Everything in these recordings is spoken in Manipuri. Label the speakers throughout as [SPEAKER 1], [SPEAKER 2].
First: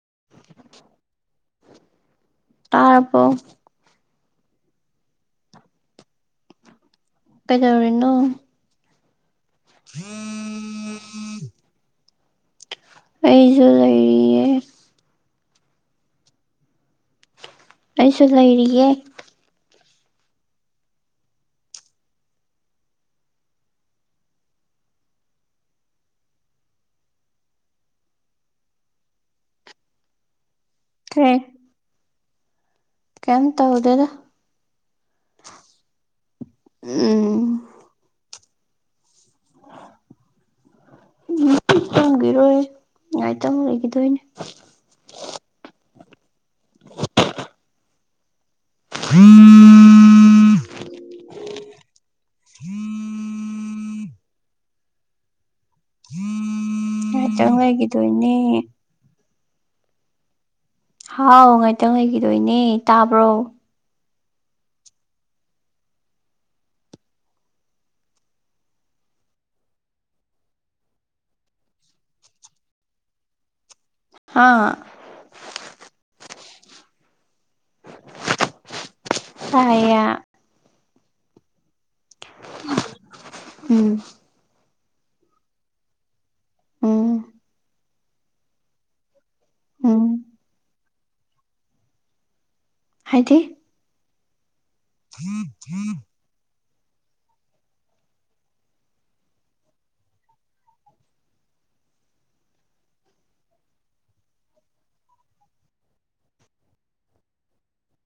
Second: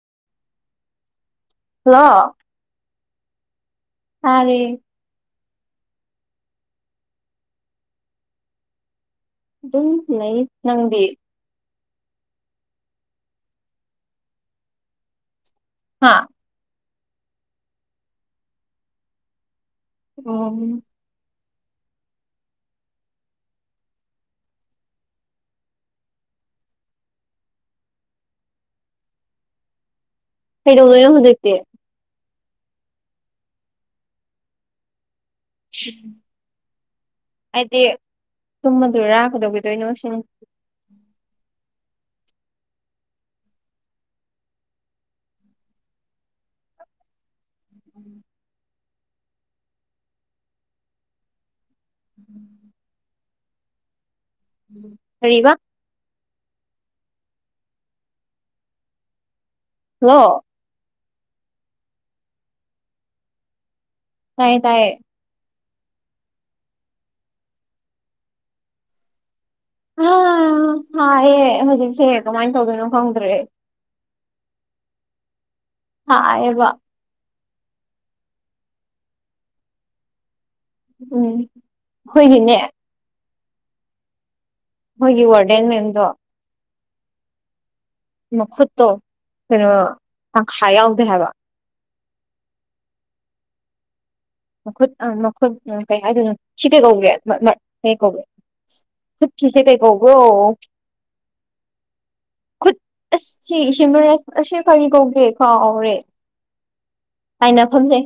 [SPEAKER 1] ꯑꯟꯑꯣꯗꯤꯕꯜ
[SPEAKER 2] ꯍꯜꯂꯣ
[SPEAKER 1] ꯇꯥꯔꯕꯣ
[SPEAKER 2] ꯇꯥꯔꯦ
[SPEAKER 1] ꯀꯩꯗꯧꯔꯤꯅꯣ
[SPEAKER 2] ꯑꯗꯨꯝ ꯂꯩ ꯅꯪꯗꯤ
[SPEAKER 1] ꯑꯩꯁꯨ ꯂꯩꯔꯤꯌꯦ
[SPEAKER 2] ꯍꯥꯥ
[SPEAKER 1] ꯑꯩꯁꯨ ꯂꯩꯔꯤꯌꯦ
[SPEAKER 2] ꯑꯣ ꯀꯩꯗꯧꯗꯣꯏꯅꯣ
[SPEAKER 1] ꯀꯩ
[SPEAKER 2] ꯍꯧꯖꯤꯛꯇꯦ
[SPEAKER 1] ꯀꯩꯝ ꯇꯧꯗꯦꯗ ꯎꯝ
[SPEAKER 2] ꯑꯩꯗꯤ ꯇꯨꯝꯃꯗꯨꯏꯔꯥ ꯀꯗꯧꯒꯤꯗꯣꯏꯅꯣ ꯁꯤꯅꯤ
[SPEAKER 1] ꯇꯨꯝꯒꯤꯔꯣꯏ ꯉꯥꯏꯇꯪ ꯂꯩꯈꯤꯗꯣꯏꯅꯦ ꯎꯝ
[SPEAKER 2] ꯑꯟꯑꯣꯗꯤꯕꯜ ꯀꯔꯤꯕ
[SPEAKER 1] ꯉꯥꯛꯇꯪ ꯂꯩꯒꯤꯗꯣꯏꯅꯦ
[SPEAKER 2] ꯍꯜꯂꯣ
[SPEAKER 1] ꯍꯥꯎ ꯉꯥꯏꯇꯪ ꯂꯩꯒꯤꯗꯣꯏꯅꯦ ꯇꯥꯕ꯭ꯔꯣ
[SPEAKER 2] ꯇꯥꯏꯌꯦ ꯇꯥꯏꯌꯦ ꯍ ꯁꯥꯏꯌꯦ ꯍꯧꯖꯤꯛꯁꯦ ꯀꯃꯥꯏꯅ ꯇꯧꯗꯣꯏꯅꯣ ꯈꯪꯗ꯭ꯔꯦ
[SPEAKER 1] ꯑꯥ
[SPEAKER 2] ꯁꯥꯌꯦꯕ
[SPEAKER 1] ꯁꯥꯏꯌꯦ
[SPEAKER 2] ꯎꯝ ꯈꯣꯏꯒꯤꯅꯦ
[SPEAKER 1] ꯎꯝ
[SPEAKER 2] ꯈꯣꯏꯒꯤ ꯋꯥꯔꯗꯦꯟ ꯃꯦꯝꯗꯣ
[SPEAKER 1] ꯎꯝ
[SPEAKER 2] ꯃꯈꯨꯠꯇꯣ ꯀꯩꯅꯣ
[SPEAKER 1] ꯎꯝ
[SPEAKER 2] ꯇꯪꯈꯥꯏ ꯌꯥꯎꯗꯦ ꯍꯥꯏꯕ
[SPEAKER 1] ꯍꯥꯏꯗꯤ
[SPEAKER 2] ꯃꯈꯨꯠ ꯑ ꯃꯈꯨꯠ ꯑ ꯀꯩ ꯍꯥꯏꯗꯣꯏꯅꯣ ꯁꯤ ꯀꯩ ꯀꯧꯒꯦ ꯃ ꯃ ꯀꯩ ꯀꯧꯒꯦ ꯈꯨꯠꯀꯤꯁꯦ ꯀꯩ ꯀꯣꯕ꯭ꯔꯣ ꯑꯟꯑꯣꯗꯤꯕꯜ ꯈꯨꯠ ꯑꯁ ꯁꯤ ꯍ꯭ꯌꯨꯃꯔꯁ ꯑꯁꯤ ꯀꯔꯤ ꯀꯧꯒꯦ ꯀꯥꯎꯔꯦ ꯍꯥꯏꯅ ꯐꯝꯖꯩ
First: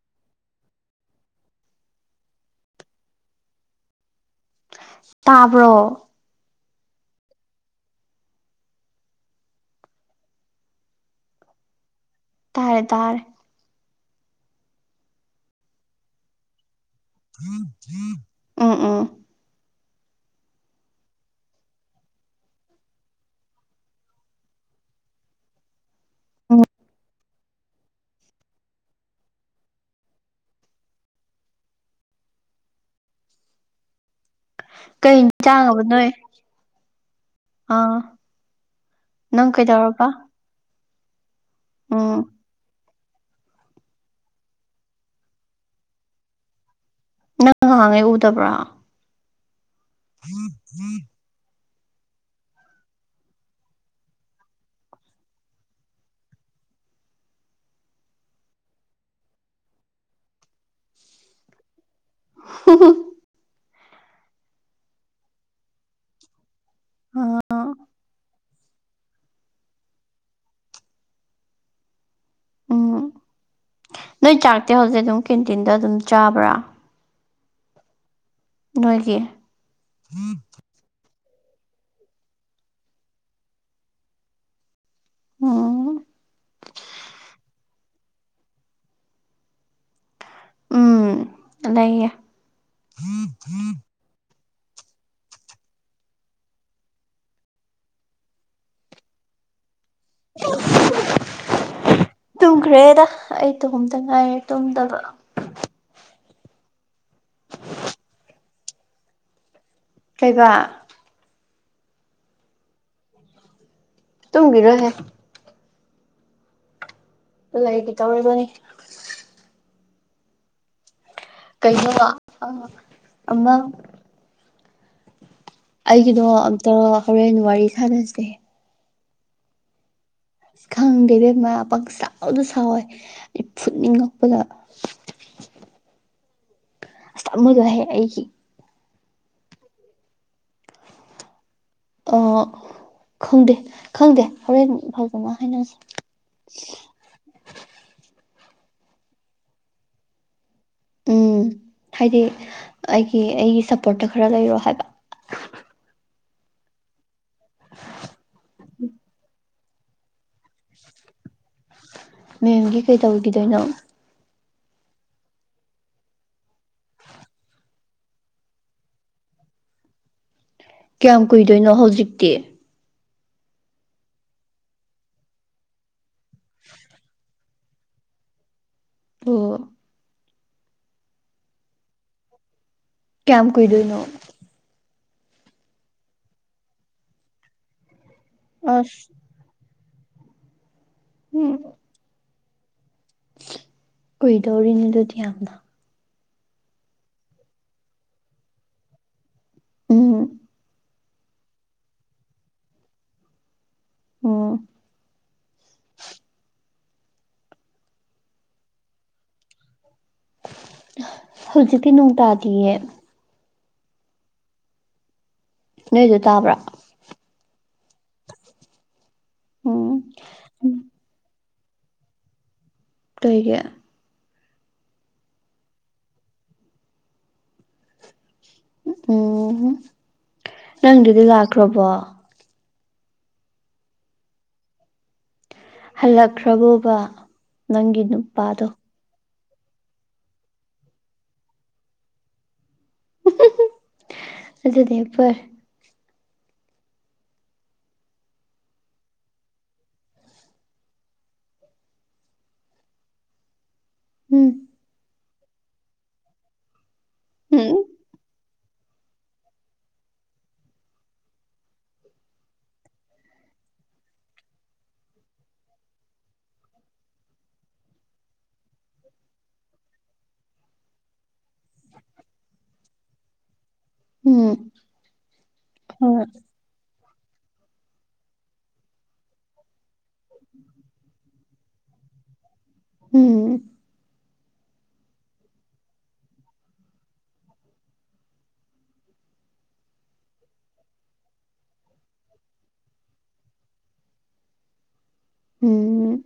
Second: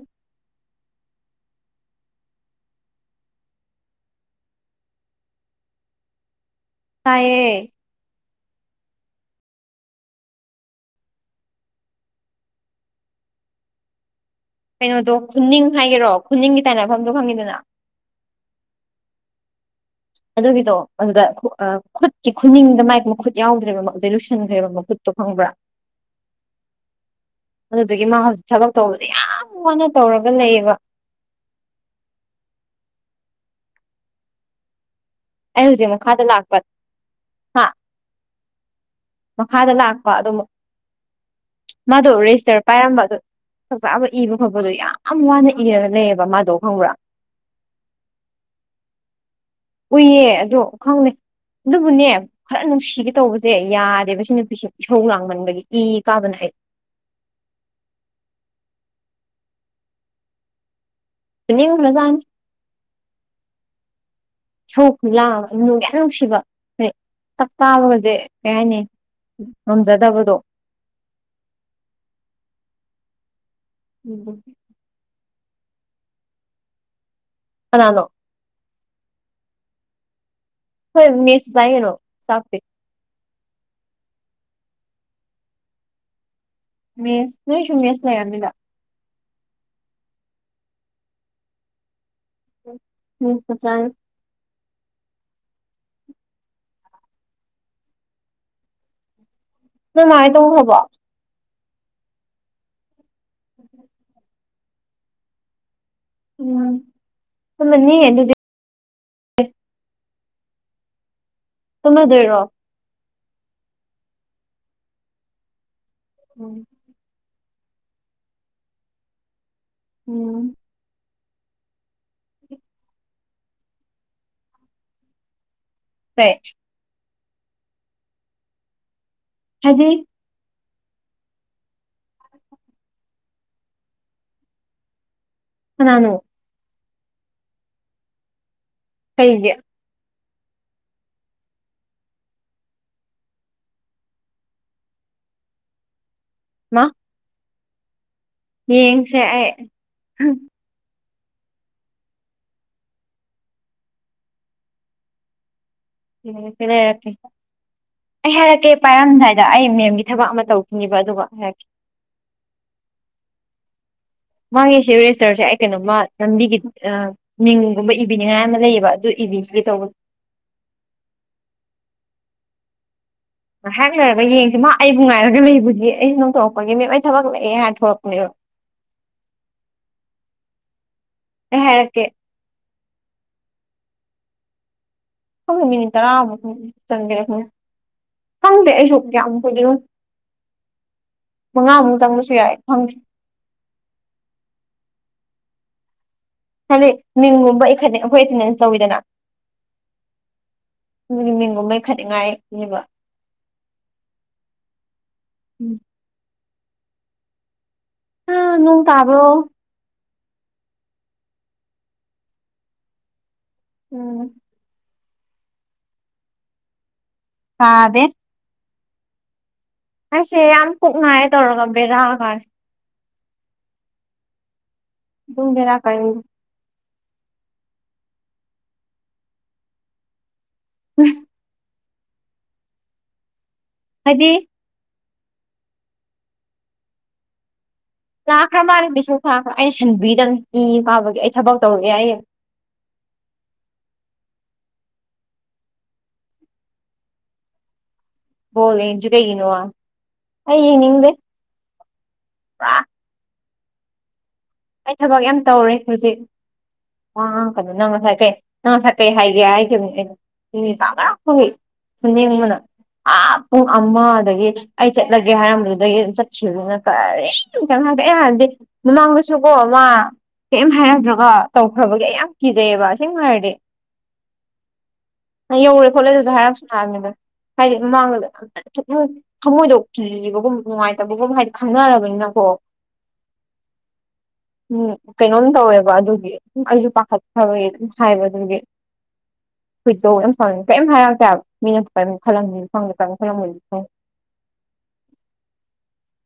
[SPEAKER 1] ꯇꯥꯕ꯭ꯔꯣ
[SPEAKER 2] ꯇꯌꯦꯌꯦ
[SPEAKER 1] ꯇꯥꯔꯦ ꯇꯥꯔꯦ
[SPEAKER 2] ꯀꯩꯅꯣꯗꯣ ꯈꯨꯅꯤꯡ ꯍꯥꯏꯒꯦꯔꯣ ꯈꯨꯅꯤꯡꯒꯤ ꯇꯥꯏꯅꯐꯝꯗꯣ ꯐꯪꯉꯤꯗꯅ
[SPEAKER 1] ꯎꯝ ꯎꯝ
[SPEAKER 2] ꯑꯗꯨꯒꯤꯗꯣ ꯑꯗꯨꯗ ꯈꯨꯠꯀꯤ ꯈꯨꯅꯤꯡꯗ ꯃꯥꯏ ꯃꯈꯨꯠ ꯌꯥꯎꯗ꯭ꯔꯦꯕ ꯑꯗꯨꯗꯩ ꯂꯨꯁꯟꯈ꯭ꯔꯦꯕ ꯃꯈꯨꯠꯇꯣ ꯈꯪꯕ꯭ꯔꯥ
[SPEAKER 1] ꯑꯣ
[SPEAKER 2] ꯑꯗꯨꯗꯒꯤ ꯃꯥ ꯍꯧꯖꯤꯛ ꯊꯕꯛ ꯇꯧꯕꯗ ꯌꯥꯝ ꯋꯥꯅ ꯇꯧꯔꯒ ꯂꯩꯌꯦꯕ [unintelligible]
[SPEAKER 1] ꯀꯩ
[SPEAKER 2] ꯑꯩ
[SPEAKER 1] ꯏꯟꯖꯥꯡꯑꯕ
[SPEAKER 2] ꯍꯧꯖꯤꯛ
[SPEAKER 1] ꯅꯣꯏ
[SPEAKER 2] ꯃꯈꯥꯗ ꯂꯥꯛꯄ ꯍꯥ
[SPEAKER 1] ꯑꯥ ꯅꯪ
[SPEAKER 2] ꯃꯈꯥꯗ
[SPEAKER 1] ꯀꯩꯗꯧꯔꯕ
[SPEAKER 2] ꯂꯥꯛꯄ ꯑꯗꯨꯝ ꯃꯥꯗꯣ
[SPEAKER 1] ꯎꯝ
[SPEAKER 2] ꯔꯦꯖꯤꯁꯇꯔ ꯄꯥꯏꯔꯝꯕꯒ ꯑꯗꯨ ꯆꯥꯛ ꯆꯥꯕ ꯏꯕ ꯈꯣꯠꯄꯗꯣ ꯌꯥꯝ ꯋꯥꯅ ꯏꯔꯒ ꯂꯩꯌꯦꯕ ꯃꯥꯗꯣ ꯈꯪꯕ꯭ꯔꯥ
[SPEAKER 1] ꯅꯪ ꯉꯍꯥꯡꯉꯩ ꯎꯗꯕ꯭ꯔꯥ
[SPEAKER 2] ꯎꯏꯌꯦ ꯑꯗꯣ ꯈꯪꯅꯤ ꯑꯗꯨꯕꯨꯅꯦ ꯈꯔ ꯅꯨꯡꯁꯤꯒꯦ ꯇꯧꯕꯁꯦ ꯌꯥꯗꯦꯕ ꯁꯤ ꯅꯨꯄꯤꯁꯦ ꯏꯍꯧ ꯂꯥꯡꯃꯟꯕꯒꯤ ꯏ ꯀꯥꯕꯅ ꯍꯥꯏ [unintelligible] ꯄꯨꯅꯤ ꯔꯖꯥꯟ ꯁꯧ ꯈꯨ ꯂꯥꯡꯑꯕ ꯅꯅꯨꯡ ꯌꯥꯝ ꯅꯨꯡꯁꯤꯕ ꯍꯩ ꯆꯥꯛꯇꯥꯕꯒꯁꯦ ꯀꯩ ꯍꯥꯏꯅꯤ ꯉꯝꯖꯗꯕꯗꯣ
[SPEAKER 1] ꯎꯝ ꯅꯣꯏ ꯆꯥꯛꯇꯦ ꯍꯧꯖꯤꯛ ꯑꯗꯨꯝ ꯀꯦꯟꯇꯤꯟꯗ ꯑꯗꯨꯝ ꯆꯥꯕ꯭ꯔꯥ
[SPEAKER 2] ꯑꯅꯣ
[SPEAKER 1] ꯅꯣꯏꯒꯤ
[SPEAKER 2] ꯅꯁ ꯇꯩꯅꯣ ꯆꯐꯇꯦ
[SPEAKER 1] ꯑꯝ
[SPEAKER 2] ꯃꯦꯁ ꯅꯣꯏꯁꯨ ꯃꯦꯁ ꯂꯩꯔꯃꯤꯗꯥꯛ
[SPEAKER 1] ꯎꯝ ꯑꯗꯑꯦ
[SPEAKER 2] ꯍꯝ ꯆꯔ ꯅꯉꯥꯏꯇꯝ ꯍꯕ
[SPEAKER 1] ꯇꯨꯝꯈ꯭ꯔꯦꯗ ꯑꯩ ꯇꯣꯝꯗ ꯉꯥꯏꯔꯦ ꯇꯨꯝꯗꯕ
[SPEAKER 2] ꯎꯝꯃꯅꯤ ꯑꯗꯨꯗꯤ
[SPEAKER 1] ꯀꯩꯕ
[SPEAKER 2] ꯇꯃꯦꯗꯔꯣ
[SPEAKER 1] ꯇꯨꯡꯒꯤꯔꯣꯍꯦ
[SPEAKER 2] ꯎꯝ
[SPEAKER 1] ꯂꯩꯒ ꯇꯧꯔꯤꯕꯅꯤ
[SPEAKER 2] ꯎꯝ
[SPEAKER 1] ꯀꯩꯅꯣ ꯅ ꯑꯃ ꯑꯩꯒꯤꯗꯣ
[SPEAKER 2] ꯀꯩ
[SPEAKER 1] ꯑꯝꯇ ꯍꯣꯔꯦꯟ ꯋꯥꯔꯤ ꯁꯥꯟꯅꯁꯦ
[SPEAKER 2] ꯍꯥꯏꯗꯤ
[SPEAKER 1] ꯈꯪꯗꯩꯗꯩ ꯃꯔꯥ ꯄꯛ ꯆꯥꯎꯅ ꯁꯥꯎꯋꯦ ꯐꯨꯠꯅꯤꯡꯉꯛꯄꯗ
[SPEAKER 2] ꯀ ꯅꯥꯅꯣ
[SPEAKER 1] ꯁꯃꯖꯍ ꯑꯩꯒꯤ
[SPEAKER 2] ꯍꯦꯡꯒꯤ
[SPEAKER 1] ꯑ ꯈꯪꯗꯦ ꯈꯪꯗꯦ ꯍꯣꯔꯦꯟ ꯏ ꯐꯥꯎꯗꯅ ꯍꯥꯏꯅꯁꯤ
[SPEAKER 2] ꯃꯥ ꯌꯦꯡꯁꯦ ꯑꯩ
[SPEAKER 1] ꯎꯝ ꯍꯥꯏꯗꯤ ꯑꯩꯒꯤ ꯑꯩꯒꯤ ꯁꯞꯄꯣꯔꯠꯇ ꯈꯔ ꯂꯩꯔꯣ ꯍꯥꯏꯕ
[SPEAKER 2] ꯐꯤꯅ ꯏꯔꯀꯤꯦ [unintelligible] [inaudible] ꯑꯩ ꯍꯥꯏꯔꯛꯀꯦ ꯄꯥꯏꯔꯝꯗꯥꯏꯗ ꯑꯩ ꯃꯦꯝꯒꯤ ꯊꯕꯛ ꯑꯃ ꯇꯧꯈꯤꯅꯦꯕ ꯑꯗꯨꯒ ꯍꯥꯏꯔꯛꯀꯦ
[SPEAKER 1] ꯃꯦꯝꯒꯤ ꯀꯩ ꯇꯧꯈꯤꯗꯣꯏꯅꯣ
[SPEAKER 2] ꯃꯥꯒꯤ ꯁꯤ ꯔꯦꯖꯤꯁꯇꯔꯁꯦ ꯑꯩ ꯀꯩꯅꯣꯃ ꯂꯝꯕꯤꯒꯤ ꯒꯨꯝꯕ ꯏꯕꯤꯅꯤꯉꯥꯏ ꯑꯃ ꯂꯩꯌꯦꯕ ꯑꯗꯨ ꯔꯤ ꯇꯧꯕ
[SPEAKER 1] ꯀꯌꯥꯝ ꯀꯨꯏꯗꯣꯏꯅꯣ ꯍꯧꯖꯤꯛꯇꯤ
[SPEAKER 2] ꯉꯥꯏꯍꯥꯛ ꯂꯩꯣꯏꯔꯒ ꯌꯦꯡꯁꯤ ꯃꯥ ꯑꯩꯕꯨ ꯉꯥꯏꯔꯒ ꯂꯩꯕꯒꯤꯦ ꯑꯩꯁꯨ ꯅꯣꯡ ꯇꯣꯔꯛꯄꯒꯤꯦ ꯃꯦꯝ ꯑꯩ ꯊꯕꯛ ꯂꯛꯑꯦ ꯍꯥꯏꯅ ꯊꯣꯛꯂꯛꯄꯅꯦꯕ
[SPEAKER 1] ꯑꯣ
[SPEAKER 2] ꯍꯦꯀꯦ [inaudible]
[SPEAKER 1] ꯀꯌꯥꯝ ꯀꯨꯏꯗꯣꯏꯅ
[SPEAKER 2] ꯈꯪꯉꯣ ꯃꯤꯅꯤꯠ ꯇꯔꯥꯃꯨꯛ ꯈꯪ ꯆꯪꯒꯦ ꯈꯪꯉ ꯈꯪꯗꯦ ꯑꯩꯁꯨ
[SPEAKER 1] ꯑꯁ
[SPEAKER 2] ꯀꯌꯥꯃꯨꯛ ꯀꯨꯗꯣꯏꯅꯣ ꯃꯉꯥꯃꯨꯛ ꯆꯪꯕꯁꯨ ꯌꯥꯏ ꯐꯪꯗ꯭ꯔꯦ
[SPEAKER 1] ꯀꯏꯗꯧꯔꯤꯅꯤ ꯑꯗꯨꯗꯤ ꯌꯥꯝꯅ
[SPEAKER 2] ꯍꯥꯏꯗꯗꯤ ꯃꯤꯡꯒꯨꯝꯕ ꯏ ꯑꯩꯈꯣꯏ ꯑꯦꯇꯦꯟꯗꯦꯟꯁ ꯇꯧꯋꯤꯗꯅ
[SPEAKER 1] ꯎꯝ
[SPEAKER 2] ꯑꯗꯨꯒꯤ ꯃꯤꯡꯒꯨꯝꯕꯩ ꯈꯅꯤꯡꯉꯥꯏꯕ
[SPEAKER 1] ꯑꯣ
[SPEAKER 2] ꯎꯝ ꯑ ꯅꯣꯡ ꯇꯥꯕ꯭ꯔꯣ
[SPEAKER 1] ꯍꯧꯖꯤꯛꯇꯤ ꯅꯣꯡ ꯇꯥꯗꯤꯌꯦ
[SPEAKER 2] ꯎꯝ [unintelligible] [inaudible]
[SPEAKER 1] ꯅꯣꯏꯁꯨ ꯇꯥꯕ꯭ꯔꯥ
[SPEAKER 2] ꯇꯥꯗꯦ
[SPEAKER 1] ꯎꯝ
[SPEAKER 2] ꯑꯩꯁꯦ ꯌꯥꯝ ꯄꯨꯛ ꯉꯥꯏ ꯇꯧꯔꯒ ꯕꯦꯔꯥꯒ
[SPEAKER 1] ꯀꯔꯤꯒꯤ
[SPEAKER 2] ꯑꯗꯨꯝꯗꯔꯥ ꯀ [inaudible]
[SPEAKER 1] ꯎꯝ ꯅꯪꯗꯨꯗꯤ ꯂꯥꯛꯈ꯭ꯔꯕꯣ
[SPEAKER 2] ꯍꯥꯏꯗꯤ
[SPEAKER 1] ꯍꯜꯂꯛꯈ꯭ꯔꯕꯣꯕ ꯅꯪꯒꯤ
[SPEAKER 2] ꯂꯥꯛꯈ꯭ꯔ
[SPEAKER 1] ꯅꯨꯄꯥꯗꯣ
[SPEAKER 2] ꯃꯥꯜꯂꯦ ꯃꯦꯁꯦꯁ ꯑꯩꯅ ꯍꯟꯕꯤꯗꯕ ꯏ ꯀꯥꯕꯒꯤ ꯑꯩ ꯊꯕꯛ ꯇꯧꯔꯛꯑꯦ ꯑꯩ
[SPEAKER 1] [inaudible] ꯑꯗꯨꯗꯅꯦꯄ
[SPEAKER 2] ꯕꯣꯜ ꯌꯦꯪ ꯗꯔ꯭ꯤ ꯀꯔꯤꯒꯤꯅꯣꯑꯩ ꯌꯦꯪꯅꯤꯡꯗꯦ ꯑ [unintelligible] [inaudible]
[SPEAKER 1] ꯎꯝ
[SPEAKER 2] ꯑꯩ ꯊꯕꯛ ꯌꯥꯝ ꯇꯧꯔꯦ ꯍꯧꯖꯤꯛ ꯋꯥ ꯀꯩꯅꯣ
[SPEAKER 1] ꯎꯝ
[SPEAKER 2] ꯅꯪ ꯉꯁꯥꯏ ꯀꯩ ꯅꯪ ꯁꯀꯩ ꯍꯥꯏꯒꯦ ꯍꯥꯏꯈꯤꯕꯅꯤ ꯑꯩꯅ ꯄ ꯉ ꯐꯪ ꯁꯨꯝ ꯅꯡꯕꯅ ꯑ ꯄꯨꯡ ꯑꯃꯗꯒꯤ ꯑꯩ ꯆꯠꯂꯒꯦ ꯍꯥꯏꯔꯝꯕꯗꯨꯗꯒꯤ ꯑꯗꯨꯝ ꯆꯠꯈꯤꯕꯗꯨꯅ ꯀꯔꯤ ꯑꯦ ꯂꯪ ꯆꯁꯨꯀꯣ ꯃꯥ ꯀꯩꯝ ꯍꯥꯏꯔꯝꯗ꯭ꯔꯒ ꯇꯧꯈ꯭ꯔꯕꯒꯦ ꯑꯩ ꯌꯥꯝ ꯀꯤꯖꯩꯑꯕ ꯁꯦꯡꯅ ꯍꯥꯏꯔꯗꯤ
[SPEAKER 1] ꯎꯝ
[SPEAKER 2] ꯌꯧꯔꯦ ꯈꯣꯠꯂꯦ
[SPEAKER 1] ꯍꯣꯏ
[SPEAKER 2] ꯑꯗꯨꯁꯨ ꯍꯥꯏꯔꯥꯡꯁꯨ ꯂꯥꯛꯑꯅꯤꯗ ꯍꯥꯏꯗꯤ ꯃꯃꯥꯡꯗꯗ ꯊꯃꯣꯏꯗꯣꯛ ꯀꯤꯕꯒꯨꯝ ꯅꯨꯡꯉꯥꯏꯇꯕꯒꯨꯝ ꯍꯥꯏꯗꯤ ꯈꯪꯅꯔꯕꯅꯤꯅ ꯍꯣ
[SPEAKER 1] ꯍꯝ
[SPEAKER 2] [inaudible] [unintelligible] ꯎꯝ ꯀꯩꯅꯣꯝ ꯇꯧꯋꯦꯕ ꯑꯗꯨꯒꯤ ꯑꯩꯁꯨ ꯄꯥꯈꯠꯈ꯭ꯔꯕꯒꯤ ꯑꯗꯨꯝ ꯍꯥꯏꯕ ꯑꯗꯨꯒꯤ [inaudible] [unintelligible] ꯍꯨꯏꯗꯣ ꯌꯥꯝ ꯁ ꯀꯔꯤꯝ ꯍꯥꯏꯔꯛꯑꯇꯦ ꯍꯥꯏꯕ ꯃꯤꯅꯁꯨ ꯀꯔꯤꯝ ꯈꯜꯂꯝ ꯐꯪꯗꯦ ꯀꯔꯤꯝ ꯈꯜꯂꯝꯕꯗꯤ ꯐꯪꯦ [inaudible] [unintelligible]
[SPEAKER 1] ꯎꯝ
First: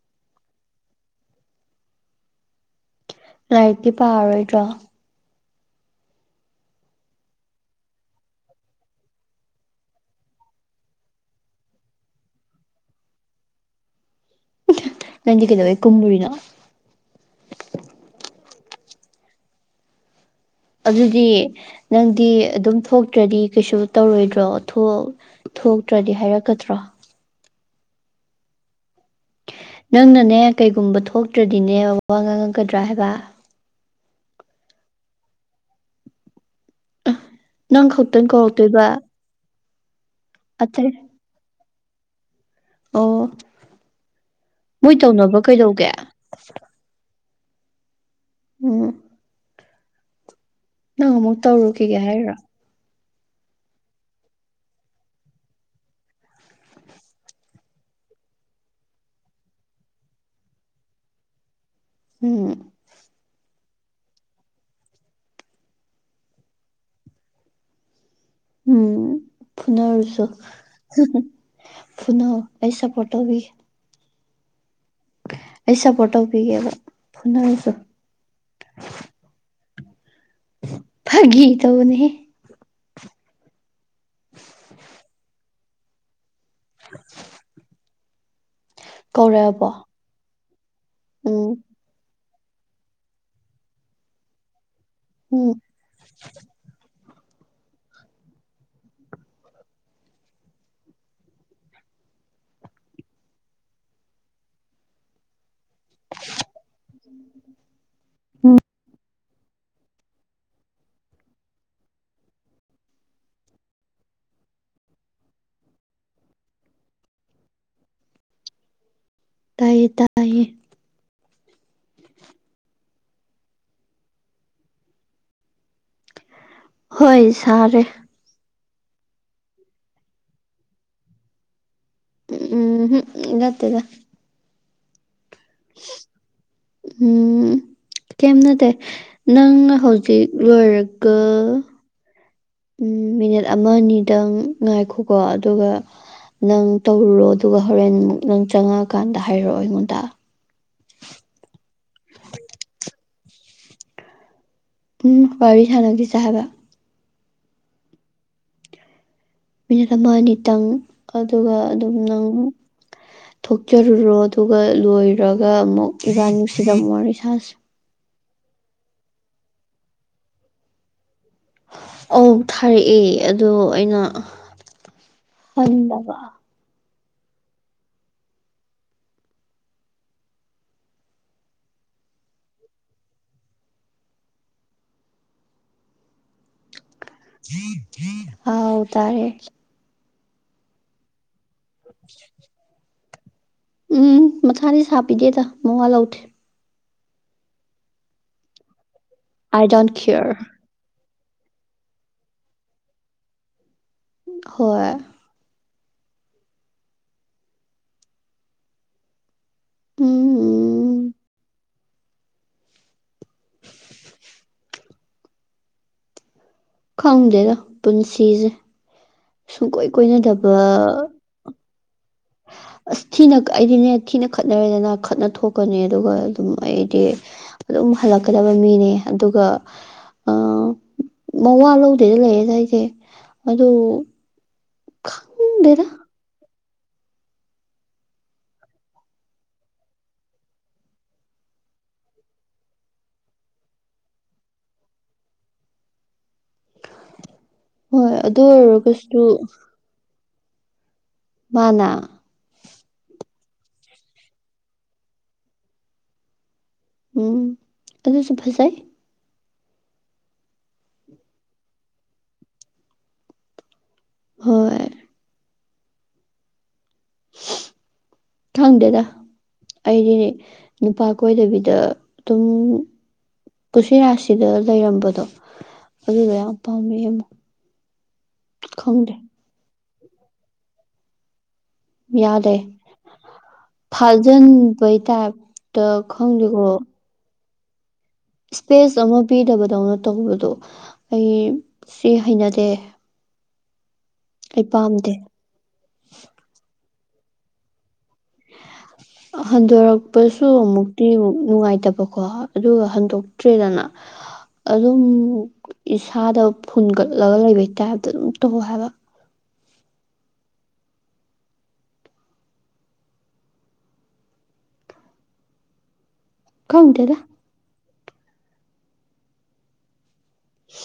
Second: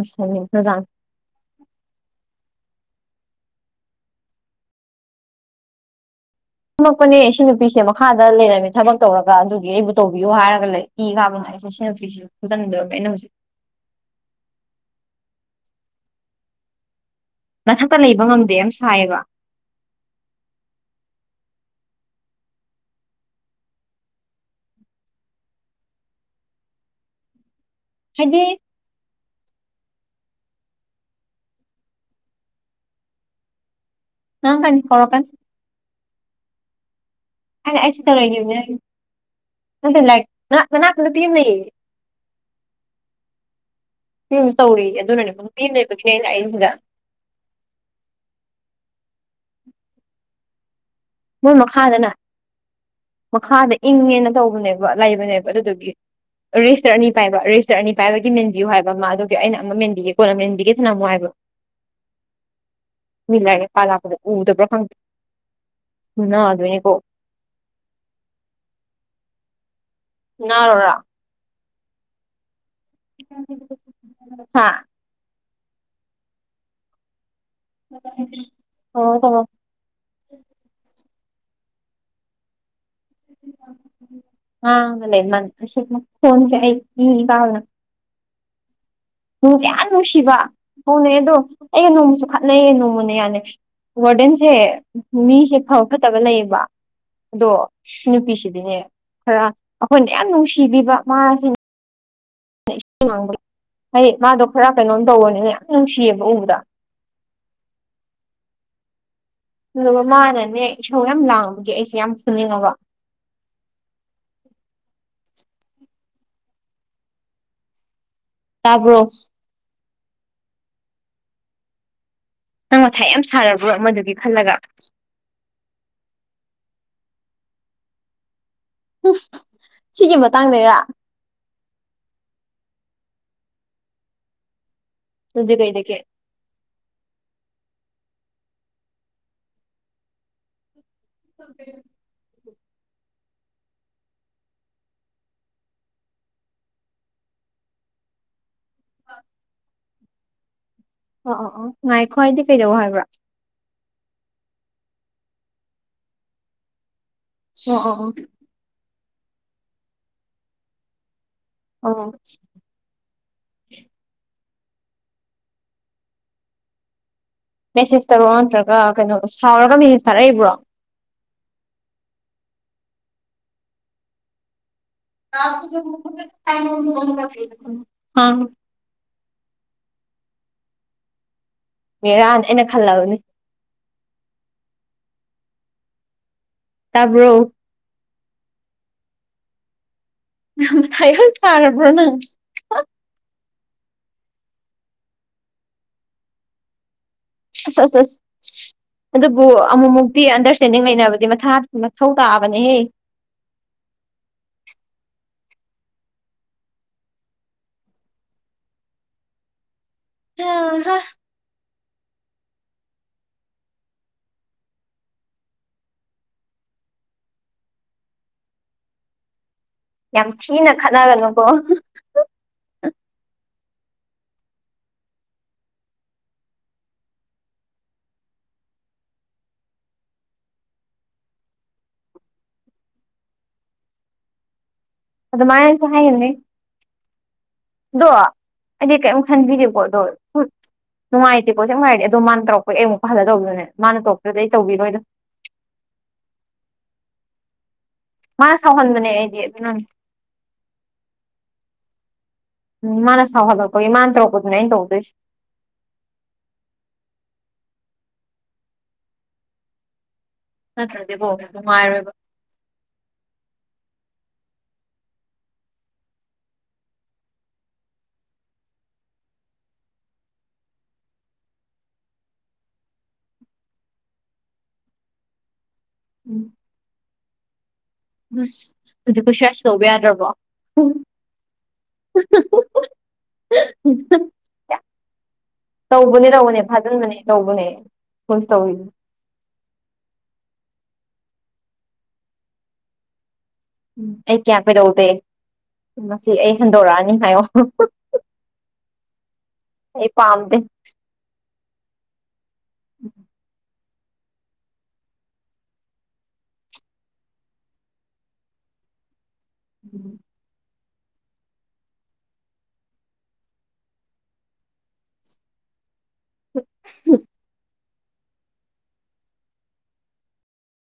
[SPEAKER 2] ꯑꯁꯅꯦ ꯅꯖꯥ
[SPEAKER 1] ꯉꯥꯏꯇꯤ ꯄꯥꯔꯣꯏꯗ꯭ꯔꯣ
[SPEAKER 2] ꯊꯝꯃꯛꯄꯅꯦ ꯁꯤ ꯅꯨꯄꯤꯁꯦ ꯃꯈꯥꯗ ꯂꯩꯔꯝꯃꯦ ꯊꯕꯛ ꯇꯧꯔꯒ ꯑꯗꯨꯒꯤ ꯑꯩꯕꯨ ꯇꯧꯕꯤꯌꯨ ꯍꯥꯏꯔꯒ ꯂꯩ ꯀꯒꯕ ꯅ ꯐꯤꯁꯨ ꯐꯖꯟꯗꯔꯕ ꯑꯩꯅ ꯍꯧꯖꯤꯛ
[SPEAKER 1] ꯅꯟ ꯀꯩꯗꯋꯦ ꯀꯨꯝꯃꯨꯔꯤꯅꯣ
[SPEAKER 2] ꯃꯊꯛꯇ ꯂꯩꯕ ꯉꯝꯗꯦ ꯌꯥꯝ ꯁꯥꯏꯌꯦꯕ
[SPEAKER 1] ꯑꯗꯨꯗꯤ ꯅꯪꯗꯤ ꯑꯗꯨꯝ ꯊꯣꯛꯇ꯭ꯔꯗꯤ ꯀꯩꯁꯨ ꯇꯧꯔꯣꯏꯗ꯭ꯔꯣ ꯊꯣꯛ ꯊꯣꯛꯇ꯭ꯔꯗꯤ ꯍꯥꯏꯔꯛꯀꯗ꯭ꯔꯣ
[SPEAKER 2] ꯎꯝ ꯍꯥꯏꯗꯤ
[SPEAKER 1] ꯅꯪꯅꯅꯦ ꯀꯩꯒꯨꯝꯕ ꯊꯣꯛꯇ꯭ꯔꯗꯤꯅꯦ ꯋꯥ ꯉꯥꯡꯉꯛꯀꯗ꯭ꯔꯥ ꯍꯥꯏꯕ
[SPEAKER 2] [unintelligible] ꯀꯅꯤ [unintelligible] ꯀꯅꯤ
[SPEAKER 1] ꯅꯪ
[SPEAKER 2] ꯑꯩꯁꯨ
[SPEAKER 1] ꯈꯛꯇꯪ
[SPEAKER 2] ꯇꯧꯔꯈꯤꯕꯅꯦ [unintelligible]
[SPEAKER 1] ꯀꯧꯔꯛꯇꯣꯏꯕ
[SPEAKER 2] [unintelligible] [unintelligible]
[SPEAKER 1] ꯑꯇꯩ
[SPEAKER 2] ꯃꯅꯥꯛꯄ ꯅꯨꯄꯤ ꯑꯃ ꯂꯩꯌꯦ
[SPEAKER 1] ꯑꯣ
[SPEAKER 2] ꯎꯝ
[SPEAKER 1] ꯃꯣꯏ
[SPEAKER 2] ꯇꯧꯔꯤꯌꯦ ꯑꯗꯨꯅꯅꯦ
[SPEAKER 1] ꯇꯧꯅꯕ
[SPEAKER 2] ꯅꯨꯄꯤ ꯑꯃ
[SPEAKER 1] ꯀꯩꯗꯧꯒꯦ
[SPEAKER 2] ꯂꯩꯕꯒꯤꯅꯦ ꯑꯩꯅ ꯂꯥꯛꯏꯁꯤꯗ
[SPEAKER 1] ꯎꯝ ꯅꯪ ꯑꯃꯨꯛ
[SPEAKER 2] ꯃꯣꯏ
[SPEAKER 1] ꯇꯧꯔꯨꯈꯤꯒꯦ
[SPEAKER 2] ꯃꯈꯥꯗꯅ
[SPEAKER 1] ꯍꯥꯏꯔꯣ
[SPEAKER 2] ꯃꯈꯥꯗ ꯏꯪꯉꯦꯅ ꯇꯧꯕꯅꯦꯕ ꯂꯩꯕꯅꯦꯕ ꯑꯗꯨꯗꯨꯒꯤ ꯔꯦꯖꯤꯁꯇꯔ ꯑꯅꯤ ꯄꯥꯏꯕ ꯔꯦꯖꯤꯁꯇꯔ ꯑꯅꯤ ꯄꯥꯏꯕꯒꯤ ꯃꯦꯟꯕꯤꯌꯨ ꯍꯥꯏꯕ ꯑꯃ ꯑꯗꯨꯒꯤ ꯑꯩꯅ ꯑꯃ ꯃꯦꯟꯕꯤꯒꯦ ꯀꯣꯟꯅ ꯃꯦꯟꯕꯤꯒꯦ ꯊꯅꯝꯃꯨ ꯍꯥꯏꯕ [inaudible] [unintelligible]
[SPEAKER 1] ꯎꯝ
[SPEAKER 2] ꯃꯤ ꯂꯥꯏꯔꯤꯛ ꯄꯥ ꯂꯥꯛꯄꯗ ꯎꯗꯕ꯭ꯔꯣ ꯈꯪꯗꯦ [unintelligible] ꯀꯣ
[SPEAKER 1] ꯎꯝ ꯐꯨꯅꯔꯁꯨ
[SPEAKER 2] ꯐꯨꯅꯔꯣꯔꯥ
[SPEAKER 1] ꯐꯨꯅ ꯑꯩ ꯁꯄꯣꯠ ꯇꯧꯕꯤꯒꯦ
[SPEAKER 2] [inaudible] [unintelligible]
[SPEAKER 1] ꯑꯩ ꯁꯄꯣꯔꯠ ꯇꯧꯕꯤꯒꯦꯕ ꯐꯨꯅꯔꯨꯆꯣ
[SPEAKER 2] ꯇꯧꯔꯣ ꯇꯧꯔꯤ
[SPEAKER 1] ꯐꯥꯒꯤ ꯇꯧꯕꯅꯦꯍꯦ
[SPEAKER 2] [unintelligible] ꯅꯨꯡꯗꯤ
[SPEAKER 1] ꯀꯧꯔꯛꯑꯕꯣ
[SPEAKER 2] ꯌꯥꯝ ꯅꯨꯡꯁꯤꯕ ꯍꯧꯅꯩ ꯑꯗꯣ
[SPEAKER 1] ꯎꯝ
[SPEAKER 2] ꯑꯩꯩꯅ ꯅꯣꯡꯃ ꯈꯠꯅꯩꯌꯦ ꯅꯣꯡꯃꯅ ꯌꯥꯅꯩ ꯋꯥꯔꯗꯦꯟꯁꯦ
[SPEAKER 1] ꯎꯝ
[SPEAKER 2] ꯃꯤꯁꯦ ꯐꯕ ꯐꯠꯇꯕ ꯂꯩꯌꯦꯕ ꯑꯗꯣ ꯅꯨꯄꯤꯁꯤꯗꯤꯅꯦ ꯈꯔ ꯑꯩꯈꯣꯏꯅ ꯌꯥꯝ ꯅꯨꯡꯁꯤꯕꯤꯕ ꯃꯥꯁꯤ ꯏꯁꯤꯡ ꯃꯥꯡꯕ ꯍꯌꯦ ꯃꯥꯗꯣ ꯈꯔ ꯀꯩꯅꯣꯝ ꯇꯧꯕꯅꯤꯅ ꯌꯥꯝ ꯅꯨꯡꯁꯤꯌꯦꯕ ꯎꯕꯗ
[SPEAKER 1] ꯎꯝ
[SPEAKER 2] ꯑꯗꯨꯒ ꯃꯥꯅꯅꯦ ꯏꯁꯧ ꯌꯥꯝ ꯂꯥꯡꯕꯒꯤ ꯑꯩꯁꯦ ꯌꯥꯝ ꯐꯨꯅꯤꯡꯉꯕ [inaudible] [unintelligible] ꯇꯥꯕ꯭ꯔꯣ
[SPEAKER 1] ꯇꯥꯌꯦ ꯇꯥꯌꯦ
[SPEAKER 2] ꯅꯪ ꯃꯊꯥ ꯌꯥꯝ ꯁꯥꯔꯕ꯭ꯔꯣ ꯑꯃꯗꯨꯒꯤ ꯈꯜꯂꯒ
[SPEAKER 1] ꯍꯣꯏ ꯁꯥꯔꯦ
[SPEAKER 2] ꯁꯤꯒꯤ ꯃꯇꯥꯡꯗꯔꯥ
[SPEAKER 1] ꯎꯝꯝ ꯍꯨꯝ ꯅꯠꯇꯦꯗ
[SPEAKER 2] ꯑꯗꯨꯗꯤ ꯀꯩꯗꯒꯤ
[SPEAKER 1] ꯎꯝ ꯀꯩꯝ ꯅꯠꯇꯦ ꯅꯪ ꯍꯧꯖꯤꯛ ꯂꯣꯏꯔꯒ ꯎꯝ ꯃꯤꯅꯤꯠ ꯑꯃ ꯑꯅꯤꯗꯪ ꯉꯥꯏꯈꯣꯀꯣ ꯑꯗꯨꯒ ꯅꯪ ꯇꯧꯔꯨꯔꯣ ꯑꯗꯨꯒ ꯍꯣꯔꯦꯟꯃꯨꯛ ꯅꯪ ꯆꯪꯉꯛꯑꯀꯥꯟꯗ ꯍꯥꯏꯔꯛꯑꯣ ꯑꯩꯉꯣꯟꯗ
[SPEAKER 2] ꯑꯣ ꯑꯣ ꯑꯣ ꯉꯥꯏꯈꯣ ꯍꯥꯏꯗꯤ ꯀꯩꯗꯧ ꯍꯥꯏꯕ꯭ꯔꯥ
[SPEAKER 1] ꯎꯝ ꯋꯥꯔꯤ ꯁꯥꯅꯒꯤꯁꯦ ꯍꯥꯏꯕ
[SPEAKER 2] [unintelligible]
[SPEAKER 1] ꯃꯤꯅꯤꯠ ꯑꯃ ꯑꯅꯤꯇꯪ ꯑꯗꯨꯒ ꯑꯗꯨꯝ
[SPEAKER 2] ꯑꯣ
[SPEAKER 1] ꯅꯪ ꯊꯣꯛꯆꯔꯨꯔꯣ ꯑꯗꯨꯒ ꯂꯣꯏꯔꯒ ꯑꯃꯨꯛ ꯏꯕꯥꯥꯟꯅꯤ ꯁꯤꯗꯃꯨꯛ ꯋꯥꯔꯤ ꯁꯥꯟꯅ
[SPEAKER 2] ꯃꯦꯁꯦꯖꯇꯔꯣ ꯅꯠꯇ꯭ꯔꯒ ꯀꯩꯅꯣꯗꯣ ꯁꯥꯎꯔꯒ ꯃꯦꯁꯦꯖ ꯊꯥꯔꯛꯏꯕ꯭ꯔꯣ
[SPEAKER 1] ꯑꯧ ꯊꯥꯔꯛꯑꯦ ꯑꯗꯣ ꯑꯩꯅ ꯍꯟꯗꯕ
[SPEAKER 2] [unintelligible] [inaudible] ꯃꯦꯔꯥꯅ ꯑꯩꯅ ꯈꯜꯂꯕꯅꯤ ꯇꯥꯕ꯭ꯔꯣ
[SPEAKER 1] ꯥꯎ ꯇꯥꯔꯦ
[SPEAKER 2] ꯇꯥꯏ ꯍꯧꯣꯟ ꯁꯥꯥꯔꯔꯕ꯭ꯔꯣꯅ
[SPEAKER 1] ꯎꯝ ꯃꯊꯥꯗꯤ ꯁꯥꯄꯤꯗꯦꯗ ꯃꯉꯥ ꯂꯧꯊꯦ
[SPEAKER 2] ꯑꯁ ꯑꯁ ꯑꯁ ꯑꯗꯨꯕꯨ
[SPEAKER 1] ꯑꯥꯏ ꯗꯣꯟ
[SPEAKER 2] ꯑꯃꯨꯛꯃꯨꯛꯇꯤ
[SPEAKER 1] ꯀꯤꯌꯔ
[SPEAKER 2] ꯑꯟꯗꯔꯁꯇꯦꯟꯗꯤꯡ ꯂꯩꯅꯕ ꯑꯗꯨꯗꯤ ꯃꯊꯥ ꯃꯊꯧ ꯇꯥꯛꯑꯕꯅꯦꯍꯦ
[SPEAKER 1] ꯍꯣꯏ
[SPEAKER 2] ꯑ ꯍ
[SPEAKER 1] ꯎꯝ ꯈꯪꯗꯦꯗ ꯄꯨꯟꯁꯤꯁꯦ ꯁꯨꯡꯀꯣꯏ
[SPEAKER 2] ꯌꯥꯝ
[SPEAKER 1] ꯀꯣꯏꯅꯗꯕ
[SPEAKER 2] ꯊꯤꯅ ꯈꯠꯅꯒꯅꯨꯀꯣ
[SPEAKER 1] ꯑ ꯊꯤꯅ ꯀ ꯑꯩꯗꯤꯅꯦ ꯊꯤꯅ ꯈꯠꯅꯔꯦꯗꯅ ꯈꯠꯅ ꯊꯣꯛꯀꯅꯤ ꯑꯗꯨꯒ ꯑꯗꯨꯝ ꯑꯩꯗꯤ ꯑꯗꯨꯝ ꯍꯜꯂꯛꯀꯗꯕ ꯃꯤꯅꯦ ꯑꯗꯨꯒ ꯃꯋꯥ ꯂꯧꯗꯦꯗ ꯂꯩꯔꯦꯗ ꯑꯩꯁꯦ ꯑꯗꯨꯗ
[SPEAKER 2] ꯑꯗ ꯃꯥꯅꯅ ꯁꯍꯥꯏꯅꯤꯗꯣ ꯑ ꯀꯩꯝ ꯈꯟꯕꯤꯗꯨꯀꯣꯗꯣ ꯅꯨꯡꯉꯥꯏꯇꯦ ꯄꯣꯁꯦ ꯉꯥꯏꯔꯗꯤ ꯑꯗꯣ ꯃꯥꯅ ꯇꯧꯔꯛꯄꯩ ꯑꯩ ꯑꯃꯨꯛ ꯍꯜꯂꯗꯧꯕꯗꯨꯅꯦ ꯃꯥꯅ ꯇꯧꯄꯗ ꯑꯩ ꯇꯧꯕꯤꯔꯣꯏꯗꯣ [unintelligible] [unintelligible]
[SPEAKER 1] ꯍꯣꯏ ꯑꯗꯨ
[SPEAKER 2] ꯁꯥꯎꯍꯟꯕꯅꯦ
[SPEAKER 1] ꯑꯣꯏꯔꯒꯁꯨ
[SPEAKER 2] ꯑꯩꯗꯤ ꯑꯗꯨꯅ
[SPEAKER 1] ꯃꯥꯅꯥ
[SPEAKER 2] ꯍꯥꯎ ꯍꯜꯂꯣ ꯀ ꯏꯃꯥꯟ ꯇ꯭ꯔꯣ ꯀꯗꯨꯅꯦ ꯑꯩꯅ ꯇꯧꯗꯣꯏꯁꯤ
[SPEAKER 1] ꯎꯝ ꯑꯗꯨꯁꯨ ꯐꯖꯥꯏ
[SPEAKER 2] ꯅꯠꯇ꯭ꯔꯗꯤꯀꯣ ꯅꯨꯡꯉꯥꯏꯔꯣꯏꯕ
[SPEAKER 1] ꯍꯣꯏ
[SPEAKER 2] [unintelligible]
[SPEAKER 1] ꯊꯪꯗꯦꯗ ꯑꯩꯗꯤꯅꯦ ꯅꯨꯄꯥ ꯀꯣꯏꯗꯕꯤꯗ ꯑꯗꯨꯝ ꯄꯨꯟꯁꯤꯔꯥꯁꯤꯗ ꯂꯩꯔꯝꯕꯗꯣ ꯑꯗꯨꯗꯣ ꯌꯥꯝ ꯄꯥꯝꯃꯦ ꯑꯃꯛ
[SPEAKER 2] ꯑꯁ ꯍꯧꯖꯤꯛꯄꯨ ꯁꯔꯁꯨ ꯇꯧꯕ ꯌꯥꯗ꯭ꯔꯕꯣ
[SPEAKER 1] ꯌꯥꯗꯦ ꯐꯥꯖꯟ ꯄꯩ ꯇꯥꯏꯇ
[SPEAKER 2] ꯇꯧꯕꯅꯦ ꯇꯧꯕꯅꯦ
[SPEAKER 1] ꯈꯪꯖꯀꯣ
[SPEAKER 2] ꯐꯥꯖꯤꯟꯕꯅꯦ ꯇꯧꯕꯅꯦ ꯇꯧꯔꯤꯅꯦ
[SPEAKER 1] ꯏꯁꯄꯦꯁ ꯑꯃ ꯄꯤꯗꯕꯗꯧꯅ ꯇꯧꯕꯗꯣ ꯑꯩ ꯁꯤ ꯍꯩꯅꯗꯦ
[SPEAKER 2] ꯎꯝ ꯑꯩ ꯀꯌꯥ ꯀꯩꯗꯧꯗꯦ ꯃꯁꯤ ꯑꯩ ꯍꯟꯗꯣꯔꯛꯑꯅꯤ ꯍꯥꯏꯌꯣ [unintelligible] [inaudible] ꯑꯩ
[SPEAKER 1] ꯍꯟꯗꯣꯔꯛꯄꯁꯨ
[SPEAKER 2] ꯄꯥꯝꯗꯦ
[SPEAKER 1] ꯑꯃꯨꯛꯇꯤ ꯑꯃꯨꯛ ꯅꯨꯡꯉꯥꯏꯇꯕꯀꯣ ꯑꯗꯨꯒ ꯍꯟꯗꯣꯛꯇ꯭ꯔꯦꯗꯅ ꯑꯗꯨꯝ ꯏꯁꯥꯗ ꯐꯨꯟꯒꯠꯂꯒ ꯂꯩꯕꯩ ꯇꯥꯏꯞꯇ ꯑꯗꯨꯝ ꯇꯧ ꯍꯥꯏꯕ
[SPEAKER 2] ꯎꯝ
[SPEAKER 1] ꯀꯉꯗꯦꯗ